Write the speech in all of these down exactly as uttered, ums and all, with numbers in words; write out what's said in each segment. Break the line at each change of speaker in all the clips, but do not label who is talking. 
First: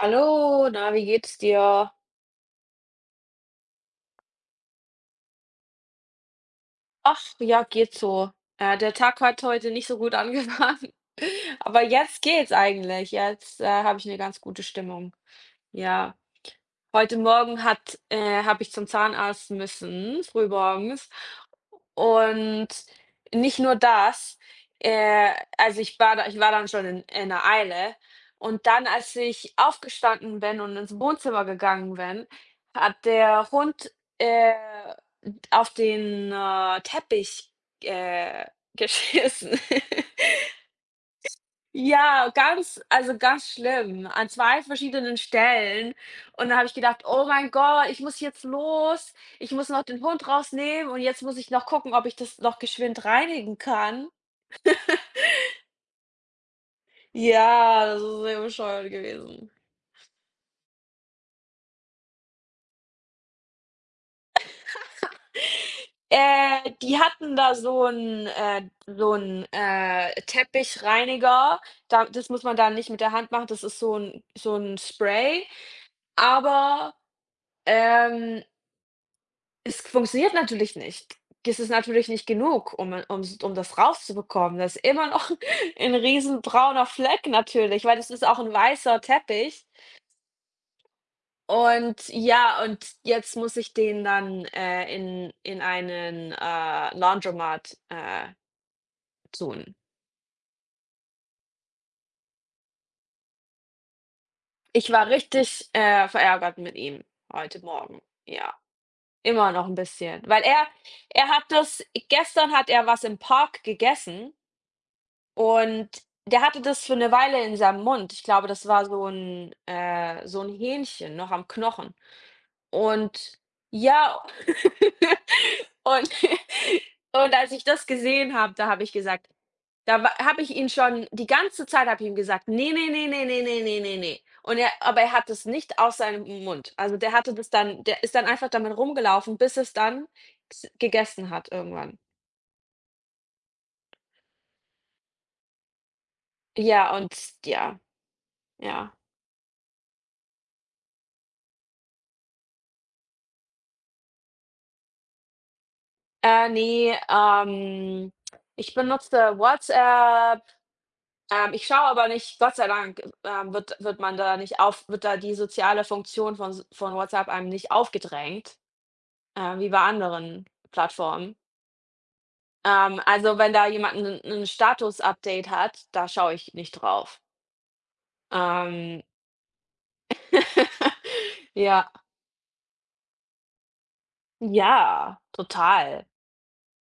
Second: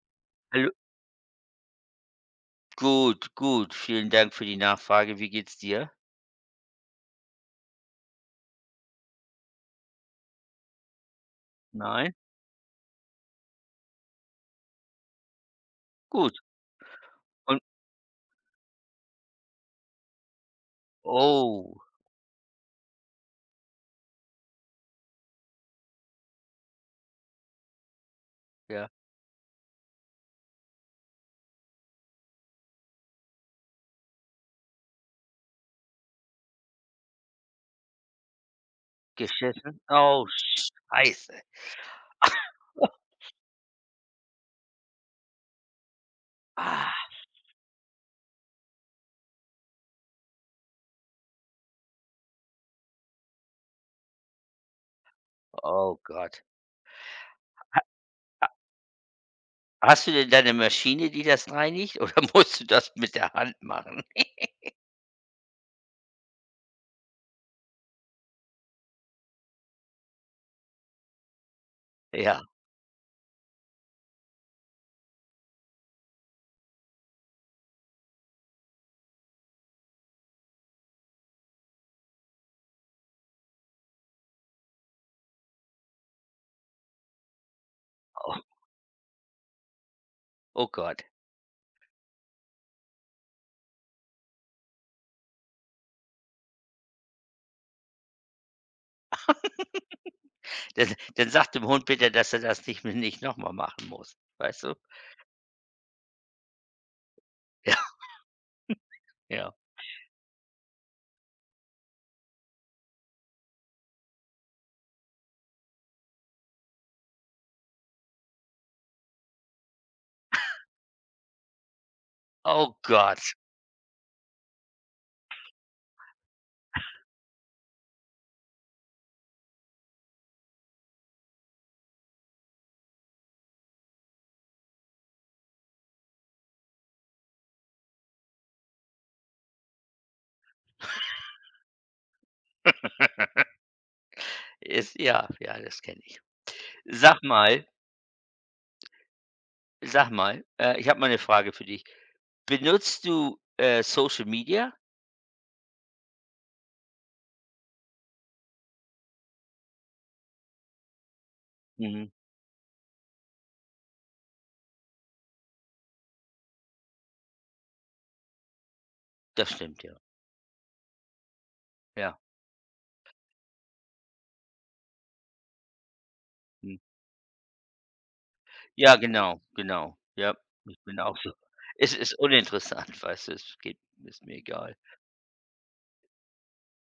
Hallo,
Hallo.
na, wie geht's dir?
Gut, gut. Vielen Dank für die Nachfrage. Wie geht's dir?
Ach, ja, geht so. Äh, der Tag hat heute nicht so gut angefangen, aber
Nein?
jetzt geht's eigentlich. Jetzt, äh, habe ich eine ganz gute Stimmung. Ja.
Gut.
Heute
Und
Morgen hat äh, habe ich zum Zahnarzt müssen, frühmorgens.
oh,
Und nicht nur das, äh, also ich war da ich war dann schon in in 'ner Eile. Und dann,
ja,
als ich aufgestanden bin und ins Wohnzimmer gegangen bin, hat der Hund, äh, auf den, äh, Teppich, äh, geschissen.
geschissen? Oh, scheiße.
Ja, ganz also, ganz schlimm, an zwei verschiedenen Stellen. Und dann habe ich
Ah,
gedacht: „Oh mein Gott, ich muss jetzt los. Ich muss noch den Hund rausnehmen und jetzt muss ich noch gucken, ob ich das noch geschwind reinigen kann.“
oh Gott.
Ja, das ist sehr bescheuert gewesen.
Hast du denn deine Maschine, die das reinigt oder musst du das mit der Hand machen?
Äh, die hatten da so 'n äh, so 'n, äh, Teppichreiniger. Da das
Ja,
muss man dann nicht mit der Hand machen, das ist so 'n so 'n Spray. Aber, ähm es funktioniert natürlich nicht. Es ist natürlich nicht genug, um um um das rauszubekommen. Das ist immer noch ein riesen brauner Fleck natürlich, weil das ist
oh
auch ein weißer Teppich.
oh Gott.
Und ja, und jetzt muss ich den dann, äh, in in einen, äh, Laundromat, äh, tun.
Dann dann sag dem Hund bitte, dass er das nicht nicht noch mal machen muss, weißt du?
Ich war richtig, äh, verärgert mit ihm heute
Ja,
Morgen. Ja,
ja.
immer noch ein bisschen, weil er er hat das gestern hat er was im Park gegessen. Und der hatte das für eine Weile in seinem Mund. Ich glaube, das war so ein äh, so ein Hähnchen noch am Knochen.
Oh Gott.
Und ja, und und als ich das gesehen habe, da habe ich gesagt da habe ich ihn schon die ganze Zeit habe ich ihm gesagt: „Ne, nee nee nee nee nee nee nee nee. ne“ Und er aber er hat es nicht aus seinem Mund. Also, der hatte das dann der ist dann einfach damit rumgelaufen, bis es dann s gegessen hat irgendwann.
Ist ja, ja, das kenne ich.
Ja, und
Sag mal
ja, ja.
sag mal, äh, ich habe mal eine Frage für dich. Benutzt du, äh, Social Media?
Äh, ne, ähm, ich benutze WhatsApp. Ähm, ich schaue aber
Mhm,
nicht Gott sei Dank, ähm, wird wird man da nicht auf wird da die soziale Funktion von s von WhatsApp einem nicht aufgedrängt,
das
ähm, wie bei
stimmt, ja.
anderen Plattformen.
Ja.
Ähm, also, wenn da jemand 'nen 'nen Status-Update hat, da schaue ich nicht
Mhm.
drauf.
Ja,
Ähm,
genau, genau. Ja, ich bin auch so.
ja.
Es ist uninteressant, weißt du, es geht ist mir egal.
Ja, total.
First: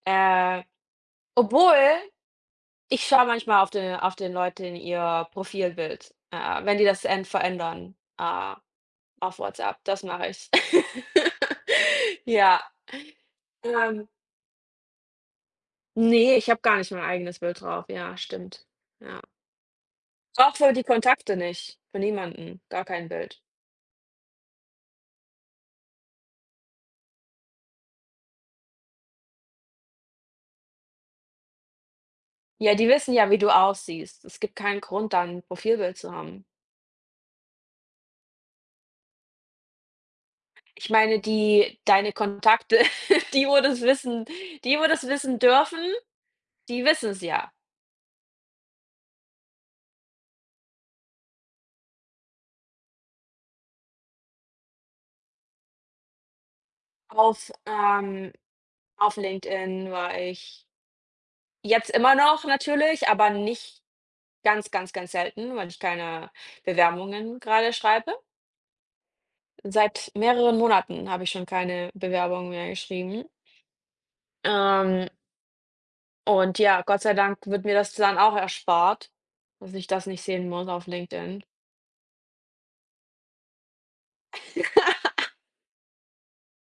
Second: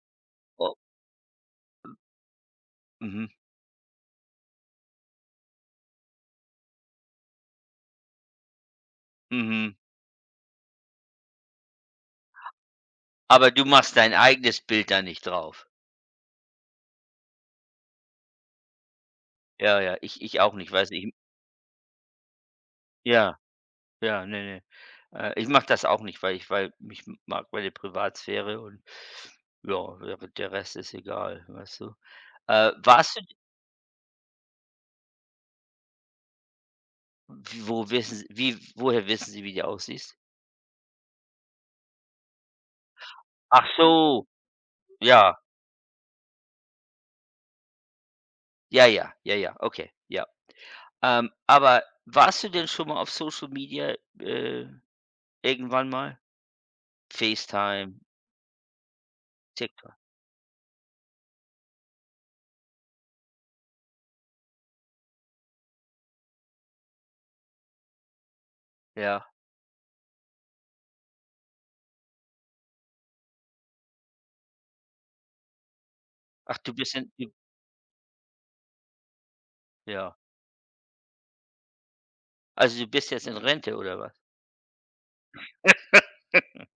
Äh,
Oh,
obwohl, ich
mhm,
schaue manchmal auf den auf den Leuten ihr Profilbild, äh, wenn die das en verändern, äh, auf
mhm.
WhatsApp. Das mache ich. Ja,
Aber du machst
ähm,
dein eigenes Bild da nicht drauf.
ne, ich habe gar nicht mein eigenes Bild drauf. Ja, stimmt. Ja.
Ja, ja, ich ich auch
Auch
nicht,
für die
weißt du, ich
Kontakte nicht, für niemanden, gar kein
ja,
Bild.
ja, ne, ne. Äh, ich mache das auch nicht, weil ich weil mich m- mag meine Privatsphäre und ja, der der Rest ist egal, weißt du? Äh,
Ja, die wissen
warst du
ja, wie du aussiehst. Es gibt keinen Grund, dann 'n Profilbild zu haben.
wo wissen Sie wie woher wissen Sie, wie du aussiehst?
Ich meine, die deine Kontakte, die, wo
Ach
das wissen
so,
die, wo das
ja,
wissen dürfen, die wissen es ja.
ja, ja, ja, ja, okay, ja. Ähm, aber warst du denn schon mal auf Social Media, äh, irgendwann mal?
Auf,
FaceTime,
ähm Auf LinkedIn
TikTok,
war ich jetzt immer noch natürlich, aber nicht ganz, ganz, ganz selten, weil ich keine Bewerbungen gerade schreibe.
ja.
Seit mehreren Monaten habe ich schon keine Bewerbung mehr geschrieben. Ähm,
Ach,
und
du
ja,
bist
Gott
in
sei
du
Dank wird mir das dann auch erspart, dass ich das
ja.
nicht sehen muss auf LinkedIn.
Also, du bist jetzt in Rente oder was?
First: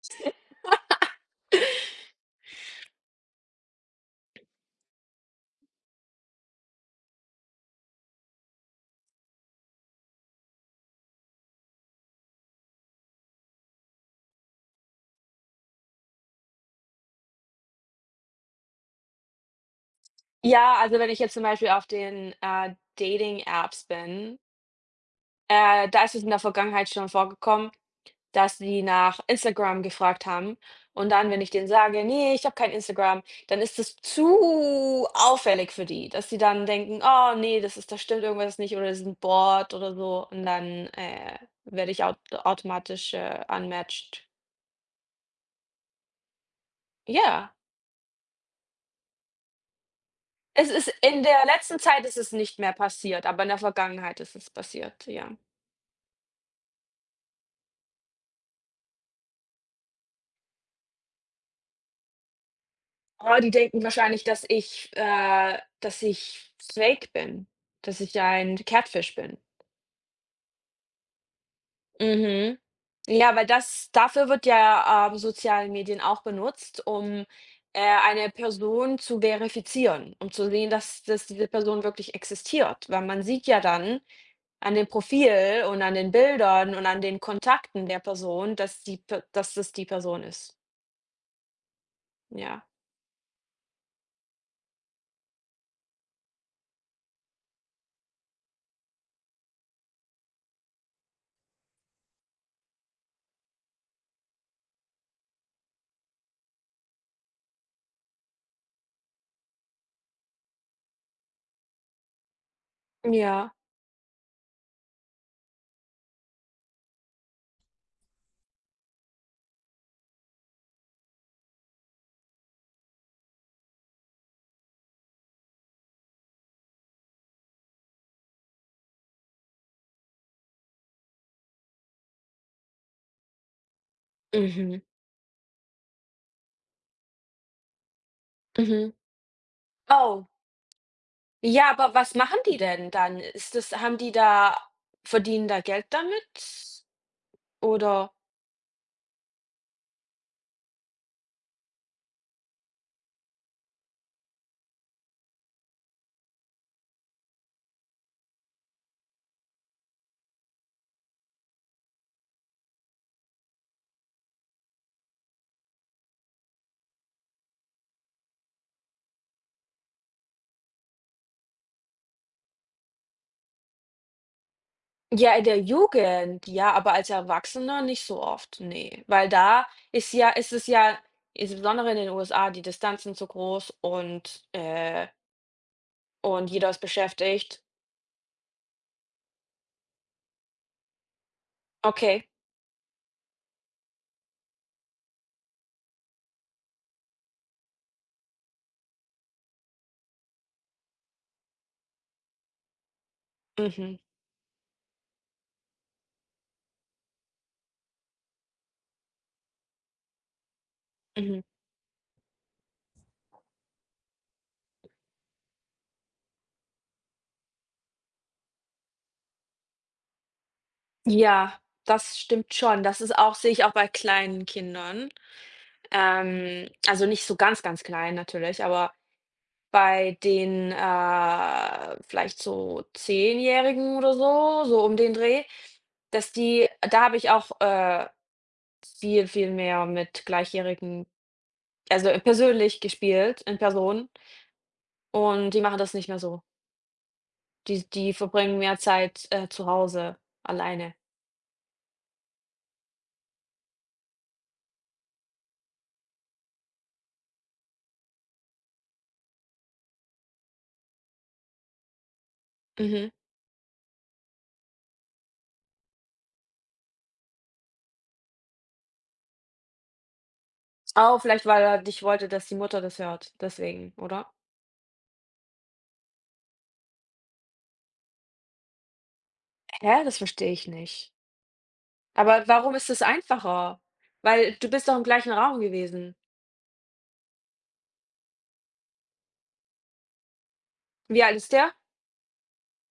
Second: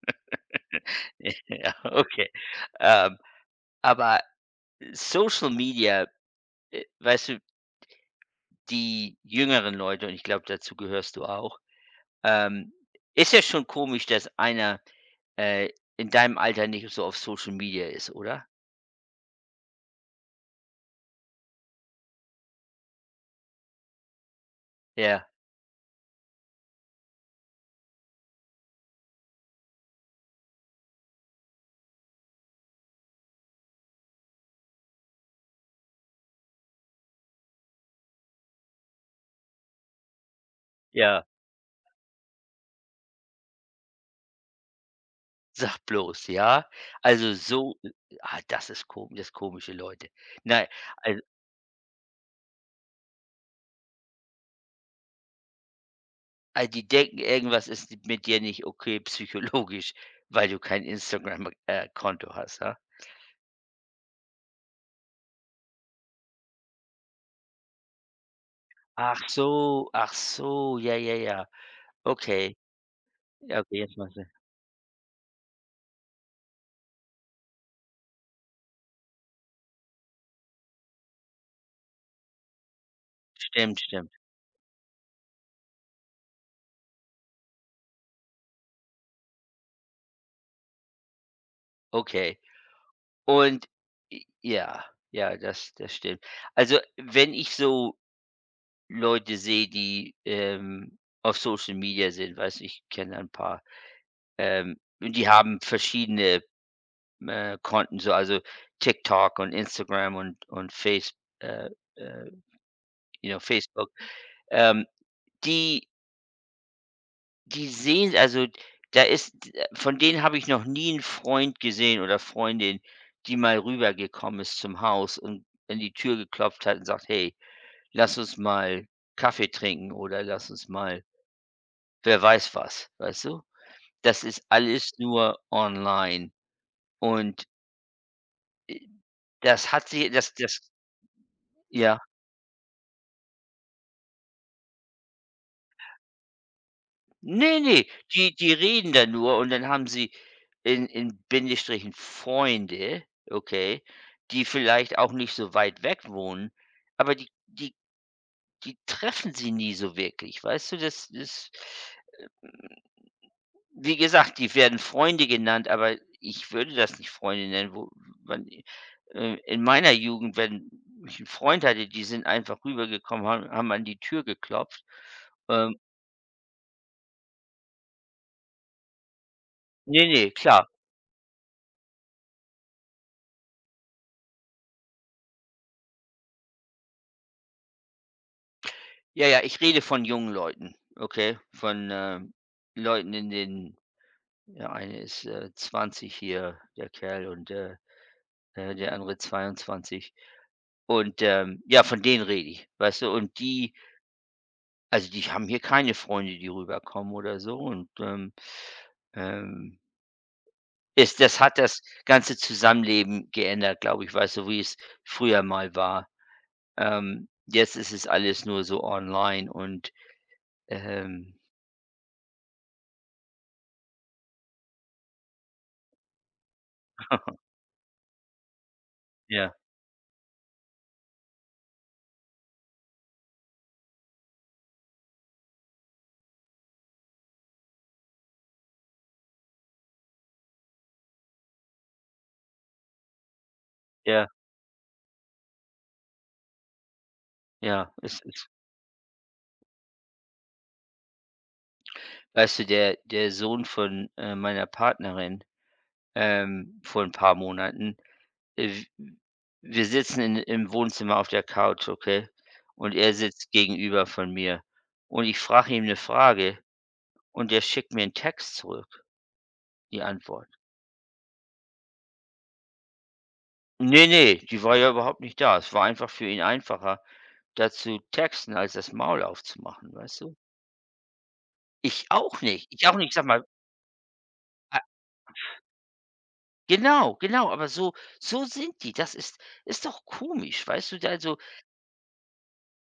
Ja, okay. Ähm, aber Social Media, äh, weißt du, die jüngeren Leute und ich glaube, dazu gehörst du auch, ähm, ist ja schon komisch, dass einer, äh, in deinem Alter nicht so auf Social Media ist, oder?
Ja, also wenn ich jetzt zum Beispiel auf den, äh, Dating-Apps bin,
Ja,
äh, da ist es in der Vergangenheit schon vorgekommen, dass die nach Instagram gefragt haben. Und dann, wenn ich denen sage: „nee, ich habe kein Instagram“, dann ist es zu auffällig für die, dass sie dann denken: „Oh nee, das ist da stimmt irgendwas nicht oder das ist 'n Bot oder so.“ Und dann,
ja.
äh, werde ich aut automatisch, äh, unmatched.
Sag bloß, ja? Also
Ja,
so äh, ah, das ist komisch, das komische Leute. Nein,
es ist
al
in der letzten Zeit ist es nicht mehr passiert, aber in der Vergangenheit ist es passiert, ja.
al die denken, irgendwas ist mit dir nicht okay psychologisch, weil du kein Instagram, äh, Konto hast, ja?
Oh, die denken wahrscheinlich, dass ich äh, dass ich fake bin, dass ich ein Catfish
Ach
bin.
so, ach so, ja, ja, ja. Okay,
Mhm. Ja, weil
ja, okay,
das,
jetzt mal
dafür
Sinn.
wird ja, ähm, soziale Medien auch benutzt, um, äh, eine Person zu verifizieren, um zu sehen, dass dass diese Person wirklich existiert. Weil man sieht ja
Stimmt,
dann
stimmt.
an dem Profil und an den Bildern und an den Kontakten der Person, dass die Pe dass das die Person ist.
Okay.
Ja.
Und j ja, ja, das das stimmt. Also, wenn ich so Leute sehe, die, ähm, auf Social Media sind, weiß ich kenne ein paar. Ähm, und die haben verschiedene, äh, Konten, so also TikTok und Instagram und und Face äh, äh, you know,
Ja.
Facebook. Ähm, die die sehen also, da ist äh, von denen habe ich noch nie 'n Freund gesehen oder Freundin, die mal rübergekommen ist zum Haus und an die Tür geklopft hat und sagt: „Hey, lass uns mal Kaffee trinken oder lass uns mal wer weiß was", weißt du? Das ist
Mhm,
alles nur online. Und
mhm.
das hat sie
Oh,
das das
ja, aber
Ja.
was machen die denn dann? Ist das haben die da verdienen da Geld damit?
Nee, nee,
Oder?
die die reden da nur und dann haben sie in in Bindestrichen Freunde, okay, die vielleicht auch nicht so weit weg wohnen, aber die die die treffen sie nie so wirklich, weißt du? Das das wie gesagt, die werden Freunde genannt, aber ich würde das nicht Freunde nennen, wo man äh, in meiner Jugend, wenn ich einen Freund hatte, die sind einfach rübergekommen, haben haben an die Tür geklopft.
Ja, in der
Ähm,
Jugend, ja, aber als Erwachsener nicht so oft, ne. Weil da
ne,
ist
ne,
ja ist
klar.
es ja insbesondere in den U S A, die Distanzen zu groß und, äh und jeder ist beschäftigt.
Ja, ja, ich rede von jungen Leuten, okay? Von,
Okay.
ähm, Leuten in den der eine ist, äh, zwanzig hier, der Kerl, und, äh, äh, der andere zweiundzwanzig. Und, ähm, ja, von denen rede ich, weißt du? Und die
Mhm,
also, die haben hier keine Freunde, die rüberkommen oder so und, ähm, ähm, ist das
mhm.
hat das ganze Zusammenleben geändert, glaube ich, weißt du, wie es früher mal war. Ähm, jetzt ist es alles nur so online und, ähm
Ja, das stimmt schon. Das ist auch sehe ich auch bei kleinen Kindern. Ähm, also nicht so ganz, ganz klein natürlich, aber
ja,
bei den, äh, vielleicht so Zehnjährigen oder so, so um den Dreh, dass die da habe ich auch, äh viel, viel mehr mit Gleichjährigen also persönlich gespielt, in Person,
ja.
und die machen das nicht mehr so. Die
Ja,
die
es ist
verbringen mehr Zeit, äh, zu Hause alleine.
weißt du, der der Sohn von, äh, meiner Partnerin, ähm, vor ein paar Monaten äh, w wir sitzen in im Wohnzimmer auf der Couch, okay? Und
Mhm.
er sitzt gegenüber von mir. Und ich frage ihm eine Frage und der schickt mir einen Text zurück, die Antwort.
Oh, vielleicht weil er nicht wollte, dass die Mutter das hört, deswegen,
Ne,
oder?
ne, die war ja überhaupt nicht da. Es war einfach für ihn einfacher, dazu texten, als das Maul aufzumachen,
Hä? Das
weißt du?
verstehe ich nicht.
Ich auch
Aber
nicht.
warum
Ich
ist
auch
das
nicht. Sag mal,
einfacher? Weil du bist doch im gleichen Raum gewesen.
genau, genau, aber so so sind die. Das ist ist doch komisch, weißt du?
Wie alt
Also,
ist der?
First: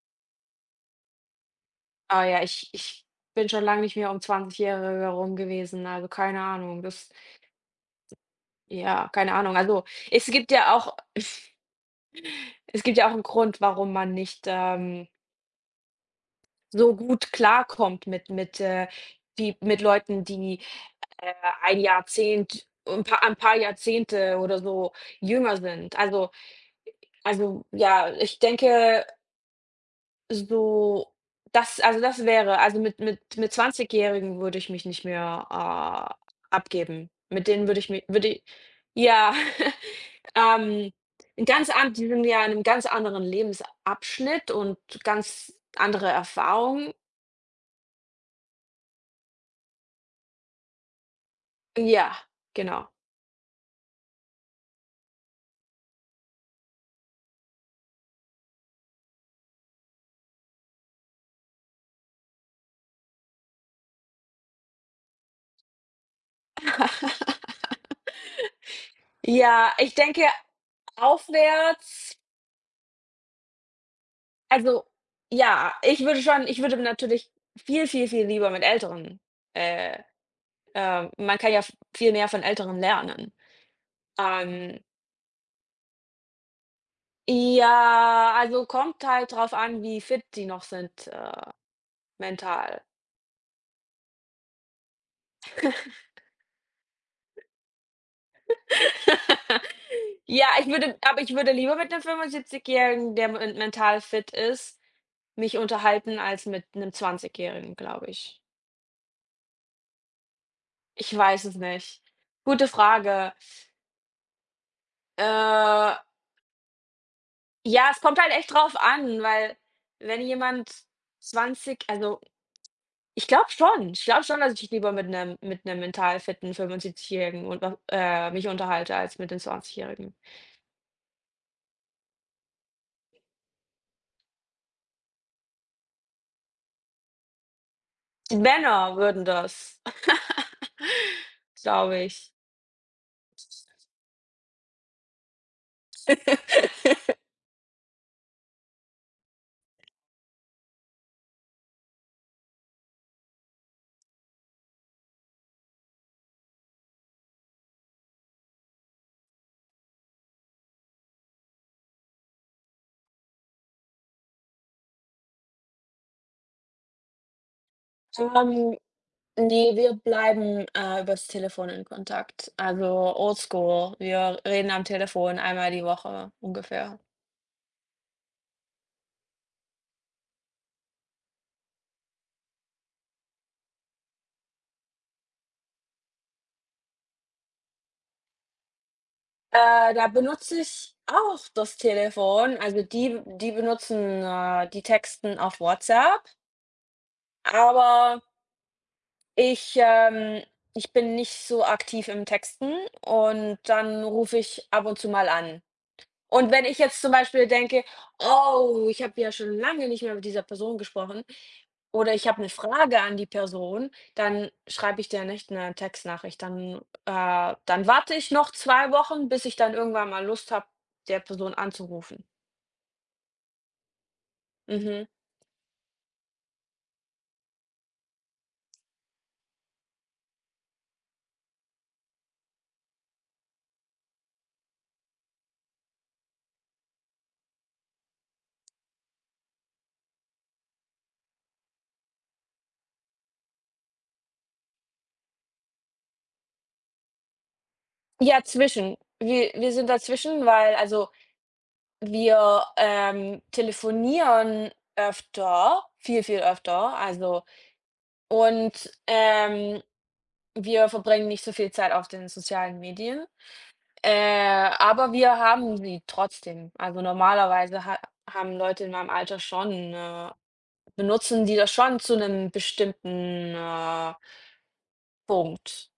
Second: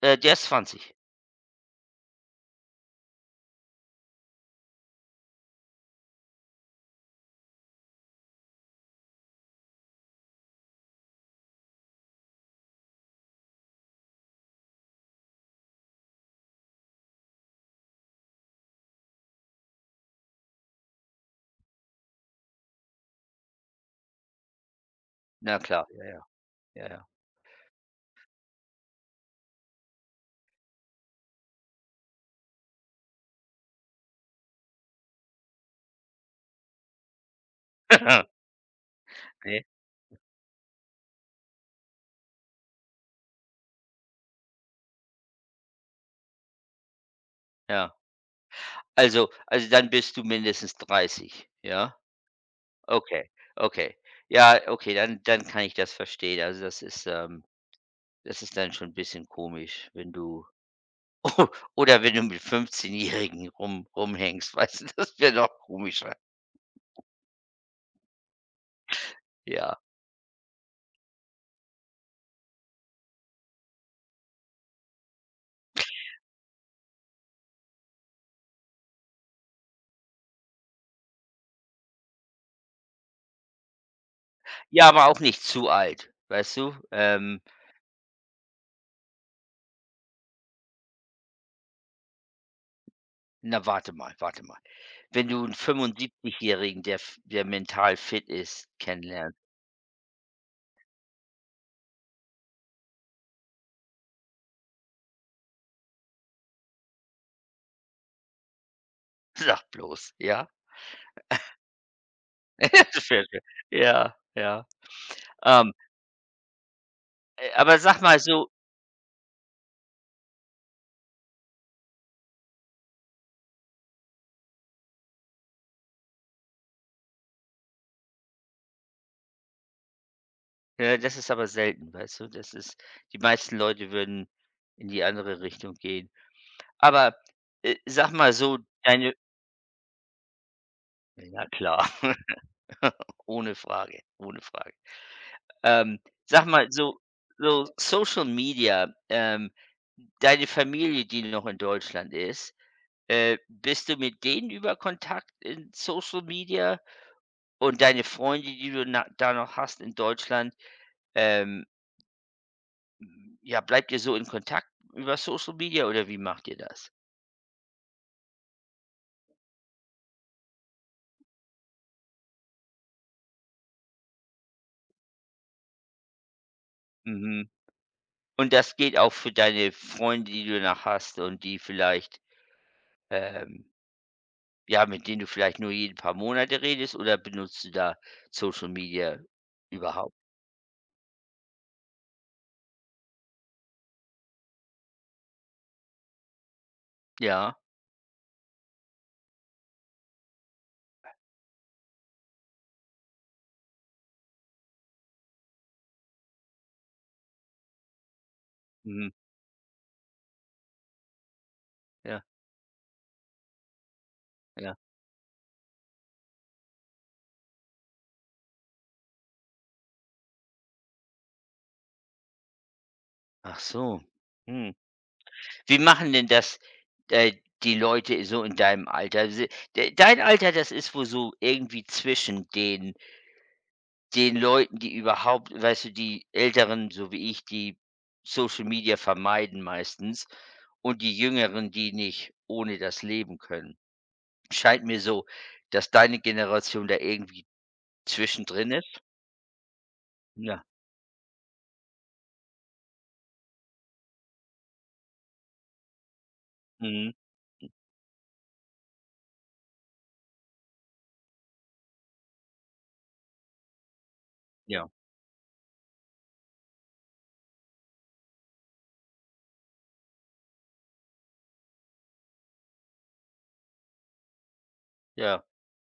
äh, der ist zwanzig.
Ah ja, ich ich bin schon lange nicht mehr um zwanzig Zwanzigjährige rum gewesen, also keine Ahnung. Das ja, keine Ahnung. Also, es gibt ja auch, es gibt ja auch einen Grund, warum man nicht, ähm, so gut klarkommt mit mit, äh, die mit Leuten, die, äh, ein Jahrzehnt, ein paar ein paar Jahrzehnte oder so
Na
jünger
klar,
sind.
ja, ja,
Also
ja, ja.
also, ja, ich denke, so das also, das wäre, also, mit mit mit Zwanzigjährigen würde ich mich nicht mehr, äh, abgeben. Mit denen würde ich mi würde ich ja.
Ne?
Ähm, 'n ganz an die sind ja in 'nem ganz anderen Lebensabschnitt und ganz andere Erfahrungen.
Ja. Also also dann bist du mindestens dreißig, ja?
Ja, genau.
Okay, okay. Ja, okay, dann dann kann ich das verstehen. Also, das ist, ähm das ist dann schon ein bisschen komisch, wenn du oder wenn du mit fünfzehn-Jährigen rum rumhängst, weißt du, das wäre noch komischer.
Ja,
Ja.
ich denke aufwärts, also, ja, ich würde schon ich würde natürlich viel, viel, viel lieber mit Älteren, äh, ähm man kann ja v viel mehr von Älteren lernen. Ähm,
Ja, aber auch nicht zu alt, weißt du? Ähm,
ja, also kommt halt drauf an, wie fit die noch sind, äh, mental.
na, warte mal, warte mal. Wenn du 'n jährigen der f der mental fit ist, kennenlernst,
Ja, ich würde aber ich würde lieber mit einem fünfundsiebzig-Jährigen, der men mental fit ist, mich unterhalten als mit einem zwanzig-Jährigen, glaube ich.
sag bloß, ja?
Ich weiß es nicht. Gute
Das wäre
Frage.
schön. Ja, ja. Ähm,
Äh,
äh, aber
ja,
sag
es
mal
kommt halt
so
echt drauf an, weil wenn jemand zwanzig also, ich glaube schon. Ich glaube schon, dass ich lieber mit einem mit einem mental fitten fünfundsiebzig-Jährigen und äh, mich unterhalte als mit den zwanzig-Jährigen.
ja, das ist aber selten, weißt du? Das ist Die meisten Leute würden in die andere Richtung gehen. Aber, äh, sag mal
Die
so,
Männer
deine
würden das.
na klar,
Glaube ich.
ohne Frage, ohne Frage. Ähm, sag mal so so Social Media, ähm, deine Familie, die noch in Deutschland ist. Äh, bist du mit denen über Kontakt in Social Media? Und deine Freunde, die du na da noch hast in Deutschland, ähm, ja, bleibt ihr so in Kontakt über Social Media oder wie macht ihr das?
Ähm, ne, wir bleiben, äh, übers Telefon in Kontakt. Also oldschool. Wir reden am Telefon einmal die Woche ungefähr.
Mhm. Und das geht auch für deine Freunde, die du noch hast und die vielleicht, ähm ja, mit denen du vielleicht nur jeden paar Monate redest oder benutzt du da Social Media
Äh, da
überhaupt?
benutze ich auch das Telefon. Also die die benutzen, äh die texten auf WhatsApp,
Ja,
aber ich, ähm ich bin nicht so aktiv im Texten und dann rufe ich ab und zu mal an. Und wenn ich jetzt zum Beispiel denke: „Oh, ich
mhm,
habe ja schon lange nicht mehr mit dieser Person gesprochen“, oder
ja,
ich habe 'ne Frage an die Person, dann
ja.
schreibe ich der nicht 'ne Textnachricht. Dann äh, dann warte ich noch zwei Wochen, bis ich dann irgendwann mal Lust habe, der Person anzurufen.
Ach so, mhm.
Mhm.
Wie machen denn das, äh, die Leute so in deinem Alter? Si de dein Alter, das ist wohl so irgendwie zwischen den den Leuten, die überhaupt weißt du, die Älteren, so wie ich, die Social Media vermeiden meistens und die Jüngeren, die nicht ohne das leben können. Scheint mir so, dass deine Generation da irgendwie
Ja,
zwischendrin
zwischen.
ist.
Wir wir sind dazwischen,
Ja.
weil also, wir, ähm, telefonieren öfter, viel, viel öfter,
Mhm.
also und, ähm wir verbringen nicht so viel Zeit auf den sozialen Medien, äh,
Ja.
aber wir haben sie trotzdem. Also, normalerweise ha haben Leute in meinem Alter schon, äh benutzen die das schon zu 'nem bestimmten, äh,
Ja.
Punkt,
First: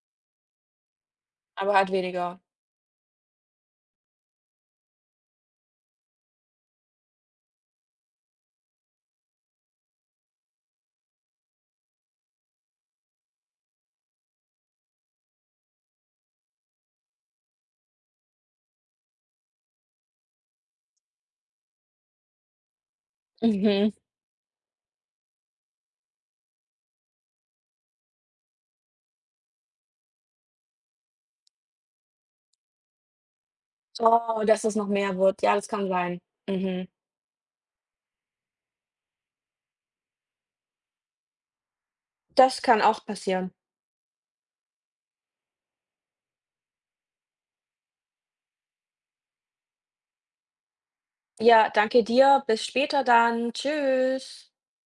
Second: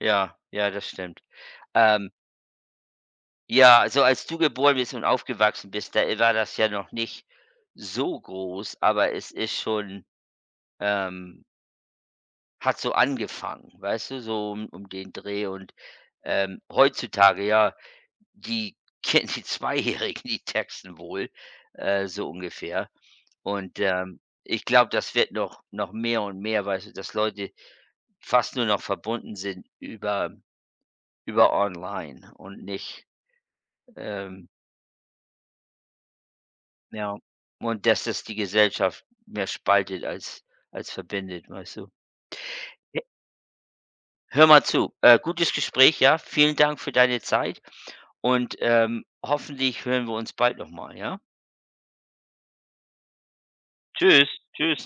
Ja. Ja, das stimmt.
aber halt
Ähm
weniger.
Ja, also als du geboren bist und aufgewachsen bist, da war das ja noch nicht so groß, aber es ist schon ähm, hat so angefangen, weißt du, so um um den Dreh und, ähm, heutzutage, ja, die kennen die Zweijährigen die Texten wohl, äh, so ungefähr. Und,
Mhm.
ähm, ich glaube, das wird noch noch mehr und mehr, weißt du, dass Leute fast nur noch verbunden sind über über online und nicht.
Oh,
ähm,
dass es noch mehr wird. Ja, das kann sein. Mhm.
Ja. Und dass das die Gesellschaft mehr spaltet als als verbindet, weißt du?
Das kann
H
auch passieren.
hör mal zu, äh, gutes Gespräch, ja? Vielen Dank für deine Zeit und, ähm, hoffentlich hören wir uns bald noch mal, ja?
Ja, danke dir. Bis später dann.
Tschüss,
Tschüss.
tschüss.